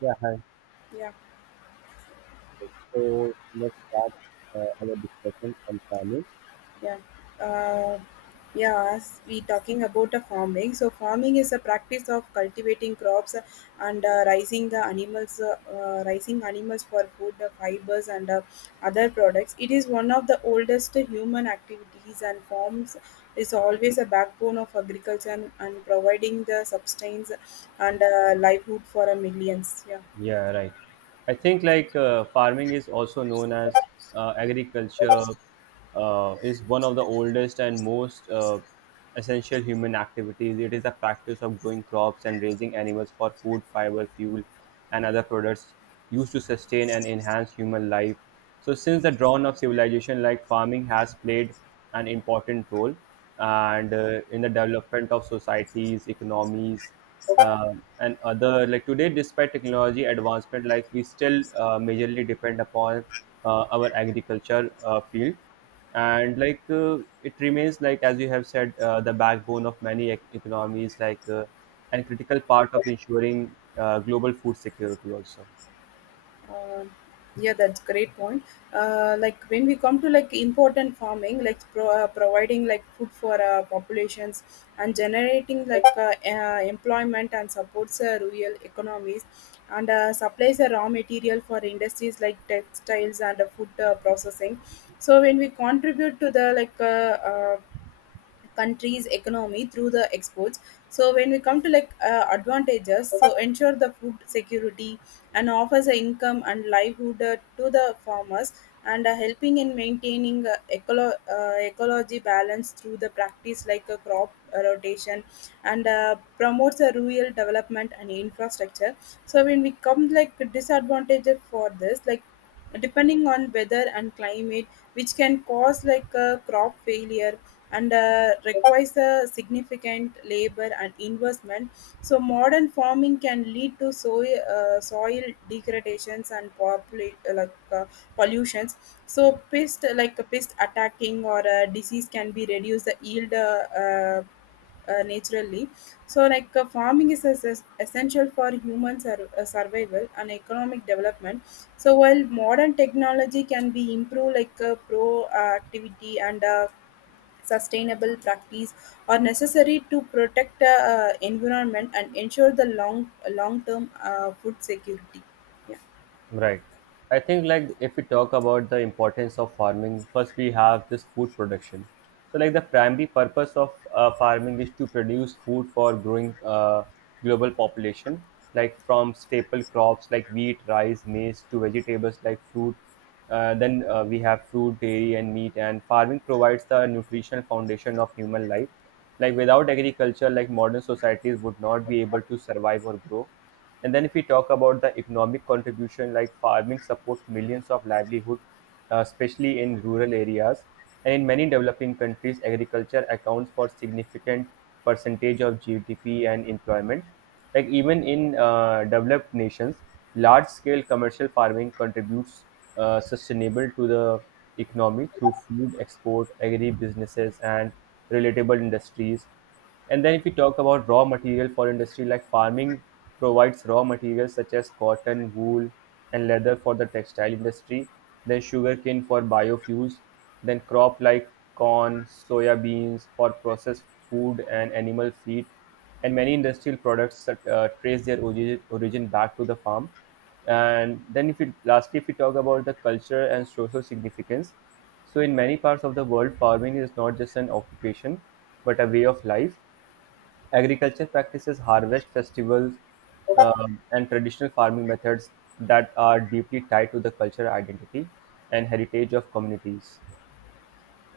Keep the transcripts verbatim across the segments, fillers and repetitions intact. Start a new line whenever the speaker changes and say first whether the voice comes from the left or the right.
right: Yeah, hi.
left: Yeah,
right: So let's start uh, our discussion on farming.
left: yeah. Uh, yeah, as we talking about the farming, so farming is a practice of cultivating crops and uh, raising the animals, uh, uh, raising animals for food, uh, fibers, and uh, other products. It is one of the oldest human activities, and farms is always a backbone of agriculture and, and providing the substance and uh, livelihood for a millions. Yeah.
right: Yeah, right. I think like uh, farming is also known as uh, agriculture uh, is one of the oldest and most uh, essential human activities. It is a practice of growing crops and raising animals for food, fiber, fuel, and other products used to sustain and enhance human life. So, since the dawn of civilization, like farming has played an important role and uh, in the development of societies, economies, uh, and other like today despite technology advancement like we still uh, majorly depend upon uh, our agriculture uh, field and like uh, it remains like as you have said uh, the backbone of many ec- economies like uh, and critical part of ensuring uh, global food security also.
left: Um yeah, that's great point. Uh, like when we come to like important farming, like pro- uh, providing like food for uh, populations and generating like uh, uh, employment and supports uh, rural economies and uh, supplies a raw material for industries like textiles and uh, food uh, processing. So when we contribute to the like uh, uh, country's economy through the exports. So when we come to like uh, advantages, so ensure the food security and offers a income and livelihood uh, to the farmers and uh, helping in maintaining uh, eco uh, ecology balance through the practice like a crop uh, rotation and uh, promotes a rural development and infrastructure. So when we come like disadvantages for this, like depending on weather and climate, which can cause like a crop failure and uh, requires a significant labor and investment. So modern farming can lead to soil uh, soil degradations and populate uh, like uh, pollutions. So pest like a pest attacking or a disease can be reduced the yield. Uh, uh, uh, naturally. So like uh, farming is es- es- essential for human sur- uh, survival and economic development. So while modern technology can be improved, like uh, proactivity and uh, sustainable practice are necessary to protect uh, uh, environment and ensure the long long term uh, food security. Yeah.
right: Right. I think like if we talk about the importance of farming, first we have this food production. So like the primary purpose of uh, farming is to produce food for growing uh, global population, like from staple crops like wheat, rice, maize to vegetables like fruit. Uh, then uh, we have fruit, dairy, and meat. And farming provides the nutritional foundation of human life. Like without agriculture, like modern societies would not be able to survive or grow. And then if we talk about the economic contribution, like farming supports millions of livelihood, uh, especially in rural areas. And in many developing countries, agriculture accounts for significant percentage of G D P and employment. Like even in uh, developed nations, large-scale commercial farming contributes uh, sustainable to the economy through food export, agri businesses, and relatable industries. And then if we talk about raw material for industry, like farming provides raw materials such as cotton, wool, and leather for the textile industry, then sugarcane for biofuels, then crop like corn, soya beans for processed food and animal feed, and many industrial products that uh, trace their origin, origin back to the farm. And then if we lastly if we talk about the culture and social significance, so in many parts of the world, farming is not just an occupation, but a way of life. Agriculture practices harvest festivals um, and traditional farming methods that are deeply tied to the cultural identity and heritage of communities.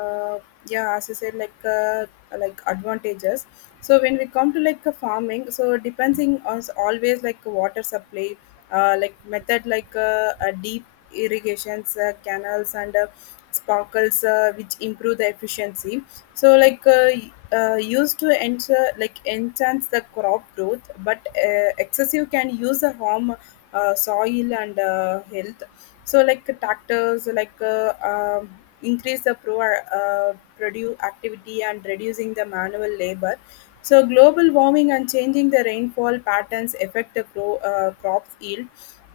left: uh, yeah, as you said, like uh, like advantages. So when we come to like uh, farming, so depending on s- always like water supply, uh, like method, like uh, uh, deep irrigations, uh, canals, and uh, sparkles, uh, which improve the efficiency. So like uh, y- uh, used to enter like enhance the crop growth, but uh, excessive can use the harm uh, soil and uh, health. So like tractors, like uh, um, increase the pro uh, produce activity and reducing the manual labor. So global warming and changing the rainfall patterns affect the pro, uh, crops yield,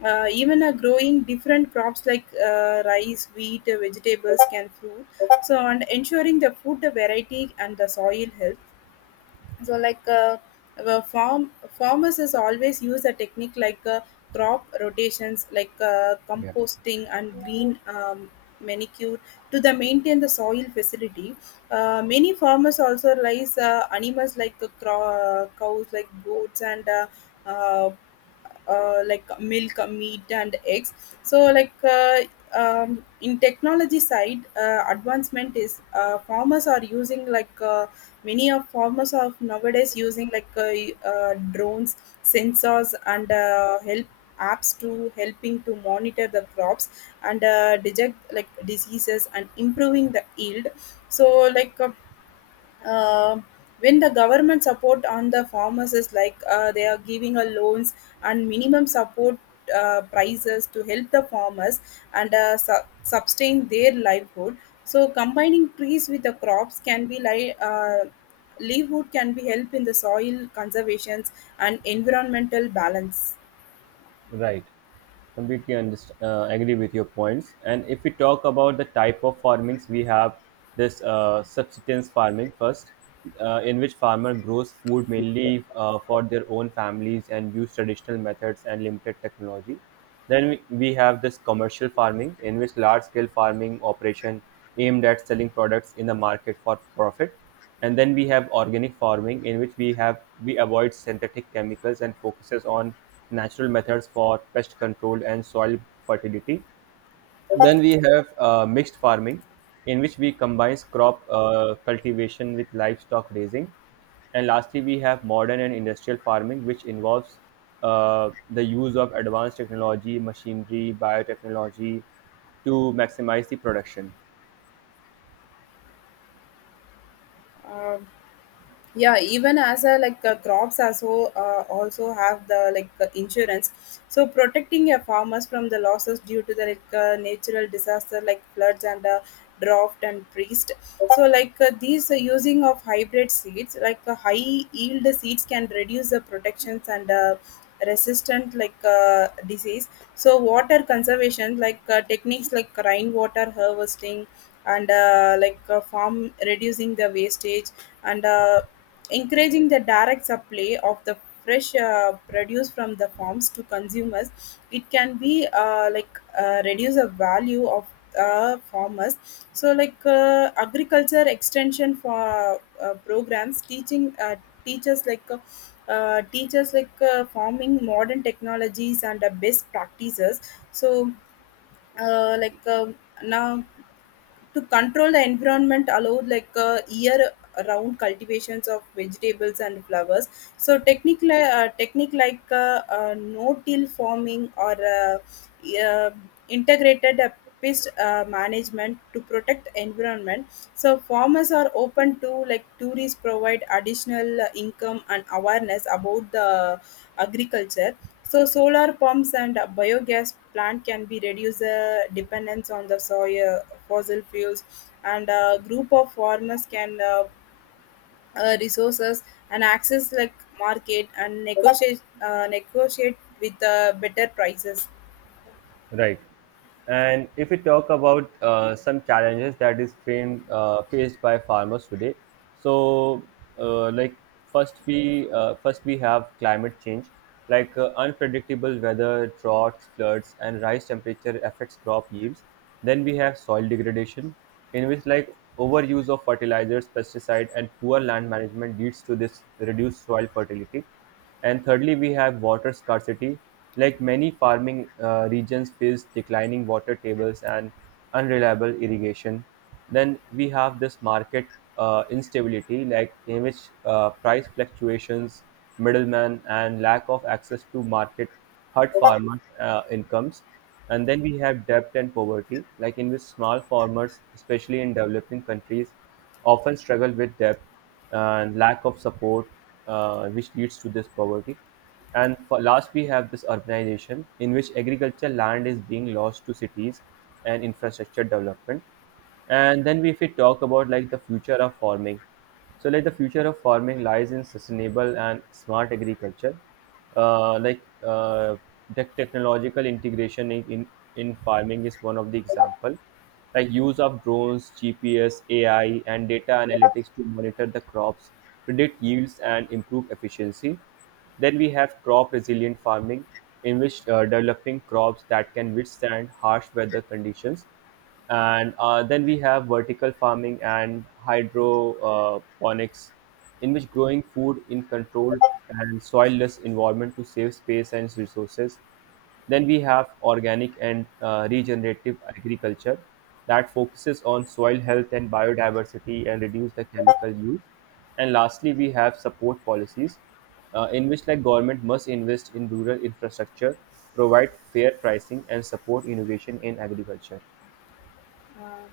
left: uh, even a growing different crops like uh, rice wheat, uh, vegetables can fruit. So and ensuring the food variety and the soil health. So like uh, uh, farm farmers is always use a technique like uh, crop rotations, like uh,
right: Yeah.
left: composting and green um, manicure to the maintain the soil facility. Uh, many farmers also raise uh, animals like uh, cro- uh, cows, like goats and uh, uh, uh, like milk, meat, and eggs. So like uh, um, in technology side, uh, advancement is uh, farmers are using like uh, Many of farmers are nowadays using like uh, uh, drones, sensors, and uh, help apps to helping to monitor the crops and uh, detect like diseases and improving the yield. So like uh, uh, when the government support on the farmers is like uh, they are giving a loans and minimum support uh, prices to help the farmers and uh, su- sustain their livelihood. So combining trees with the crops can be like uh, livelihood can be help in the soil conservations and environmental balance.
right: Right. completely underst- uh, agree with your points. And if we talk about the type of farmings, we have this uh, subsistence farming first, uh, in which farmer grows food mainly uh, for their own families and use traditional methods and limited technology. Then we, we have this commercial farming in which large scale farming operation aimed at selling products in the market for profit. And then we have organic farming, in which we have we avoid synthetic chemicals and focuses on natural methods for pest control and soil fertility. Then we have uh, mixed farming, in which we combines crop uh, cultivation with livestock raising. And lastly, we have modern and industrial farming, which involves uh, the use of advanced technology, machinery, biotechnology to maximize the production.
left: Um yeah, even as a like uh, crops also uh, also have the like uh, insurance, so protecting a farmers from the losses due to the like uh, natural disaster like floods and uh, drought and priest. So like uh, these uh, using of hybrid seeds, like uh, high yield seeds can reduce the protections and uh, resistant like uh, disease. So water conservation, like uh, techniques like rainwater harvesting and uh, like uh, farm reducing the wastage and uh, encouraging the direct supply of the fresh uh, produce from the farms to consumers. It can be uh, like uh, reduce the value of uh, farmers. So like uh, agriculture extension for uh, programs teaching uh, teachers like uh, uh, teachers like uh, farming modern technologies and uh, best practices. So uh, like um now to control the environment allowed like uh, year round cultivations of vegetables and flowers. So technique li- uh, technique like uh, uh, no till farming or uh, uh, integrated uh, pest uh, management to protect environment. So farmers are open to like tourists provide additional uh, income and awareness about the agriculture. So solar pumps and uh, biogas plant can be reduce the dependence on the soil fossil fuels, and a group of farmers can uh, uh, resources and access like market and negotiate uh, negotiate with uh, better prices.
right: Right. And if we talk about uh, some challenges that is framed, uh, faced by farmers today, so uh, like first we uh, first we have climate change, like uh, unpredictable weather, droughts, floods, and rise temperature affects crop yields. Then we have soil degradation, in which like overuse of fertilizers, pesticide, and poor land management leads to this reduced soil fertility. And thirdly, we have water scarcity. Like many farming uh, regions face declining water tables and unreliable irrigation. Then we have this market uh, instability, like in which uh, price fluctuations, middlemen, and lack of access to market hurt farmer uh, incomes. And then we have debt and poverty, like in which small farmers, especially in developing countries, often struggle with debt and lack of support, uh, which leads to this poverty. And for last, we have this urbanization, in which agriculture land is being lost to cities and infrastructure development. And then, we, if we talk about like the future of farming, so like the future of farming lies in sustainable and smart agriculture, uh, like uh, the technological integration in, in in farming is one of the example, like use of drones, G P S, A I, and data analytics to monitor the crops, predict yields, and improve efficiency. Then we have crop resilient farming, in which uh, developing crops that can withstand harsh weather conditions. And uh, then we have vertical farming and hydroponics, in which growing food in controlled and soilless environment to save space and resources. Then we have organic and uh, regenerative agriculture that focuses on soil health and biodiversity and reduce the chemical use. And lastly, we have support policies uh, in which like government must invest in rural infrastructure, provide fair pricing and support innovation in agriculture.
left: Uh,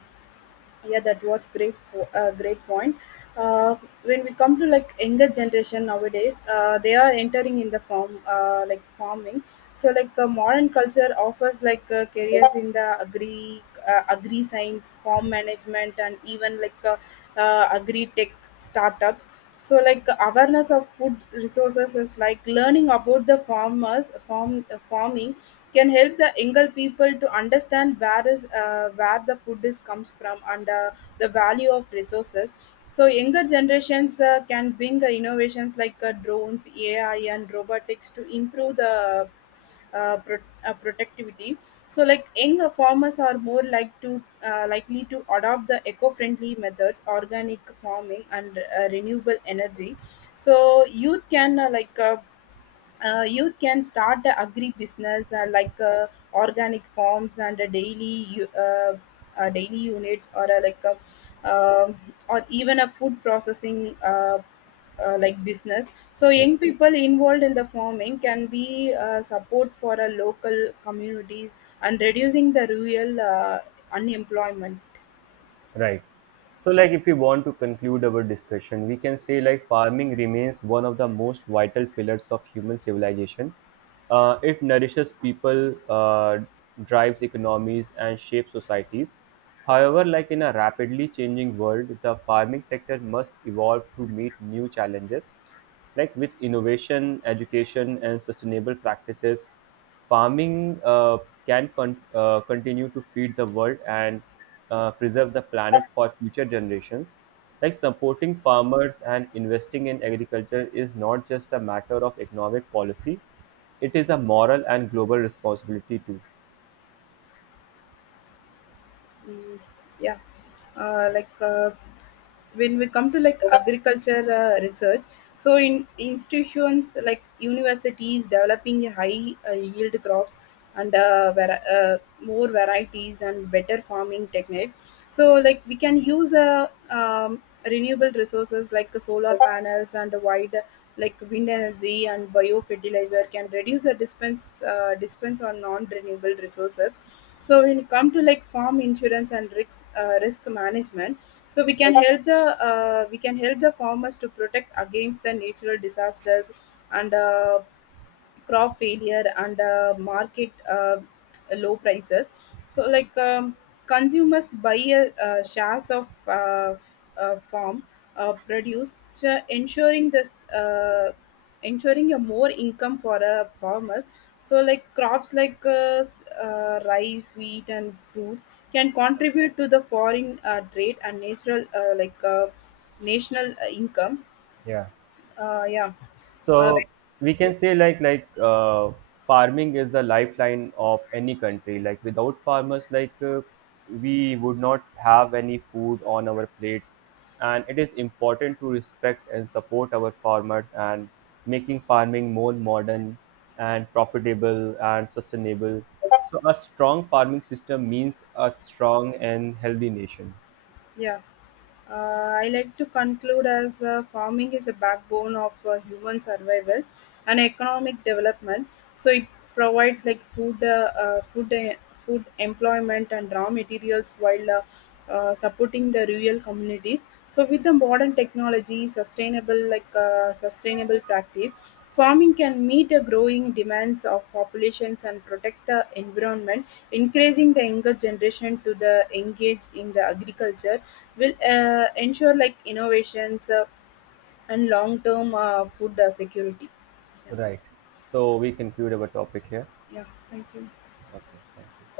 left: yeah, that was great. Po- Uh, great point. Uh, when we come to like younger generation nowadays, uh, they are entering in the farm, uh, like farming. So like uh, modern culture offers like uh, careers in the agri, uh, agri science, farm management, and even like uh, uh, agri tech startups. So like awareness of food resources is like learning about the farmers farm uh, farming can help the younger people to understand where is uh, where the food is comes from and uh, the value of resources. So younger generations uh, can bring uh, innovations like uh, drones, ai, and robotics to improve the uh, pro- uh, productivity. So like young farmers are more like to uh, likely to adopt the eco-friendly methods, organic farming, and uh, renewable energy. So youth can uh, like uh, uh, you can start the agri business uh, like uh, organic farms and uh, daily u- uh, uh, daily units or uh, like a, um or even a food processing uh, uh, like business. So
right: Yeah.
left: young people involved in the farming can be uh, support for a local communities and reducing the rural uh, unemployment.
right: Right. So, like, if we want to conclude our discussion, we can say like farming remains one of the most vital pillars of human civilization. Uh, it nourishes people, uh, drives economies, and shapes societies. However, like in a rapidly changing world, the farming sector must evolve to meet new challenges. Like with innovation, education, and sustainable practices, farming uh, can con- uh, continue to feed the world and uh, preserve the planet for future generations. Like supporting farmers and investing in agriculture is not just a matter of economic policy, it is a moral and global responsibility too.
left: Mm, yeah. uh, like uh, when we come to like agriculture uh, research, so in institutions like universities developing a high uh, yield crops and uh, var- uh, more varieties and better farming techniques. So like we can use uh, um, renewable resources like the solar panels and wide like wind energy and biofertilizer can reduce the dispense uh, dispense on non renewable resources. So when it come to like farm insurance and risk uh, risk management, so we can help the uh, we can help the farmers to protect against the natural disasters and uh, crop failure and uh, market uh, low prices. So like um, consumers buy a, uh, shares of uh, f- uh, farm uh, produce, uh, ensuring this uh, ensuring a more income for uh, farmers. So like crops like uh, s- uh, rice, wheat, and fruits can contribute to the foreign uh, trade and natural uh, like uh, national uh, income.
right: Yeah.
left: uh, yeah uh, like,
right: So we
left: yeah,
right: can say like like uh, farming is the lifeline of any country, like without farmers, like uh, we would not have any food on our plates, and it is important to respect and support our farmers and making farming more modern and profitable and sustainable. So a strong farming system means a strong and healthy nation.
left: yeah. Uh, I like to conclude as uh, farming is a backbone of uh, human survival and economic development. So it provides like food, uh, uh, food, uh, food employment and raw materials while uh, uh, supporting the rural communities. So with the modern technology, sustainable like uh, sustainable practice, farming can meet the growing demands of populations and protect the environment. Encouraging the younger generation to the engage in the agriculture will uh, ensure like innovations uh, and long-term uh, food uh, security. Yeah.
right: Right. So we conclude our topic here.
left: Yeah, thank you.
right: Okay. Thank you.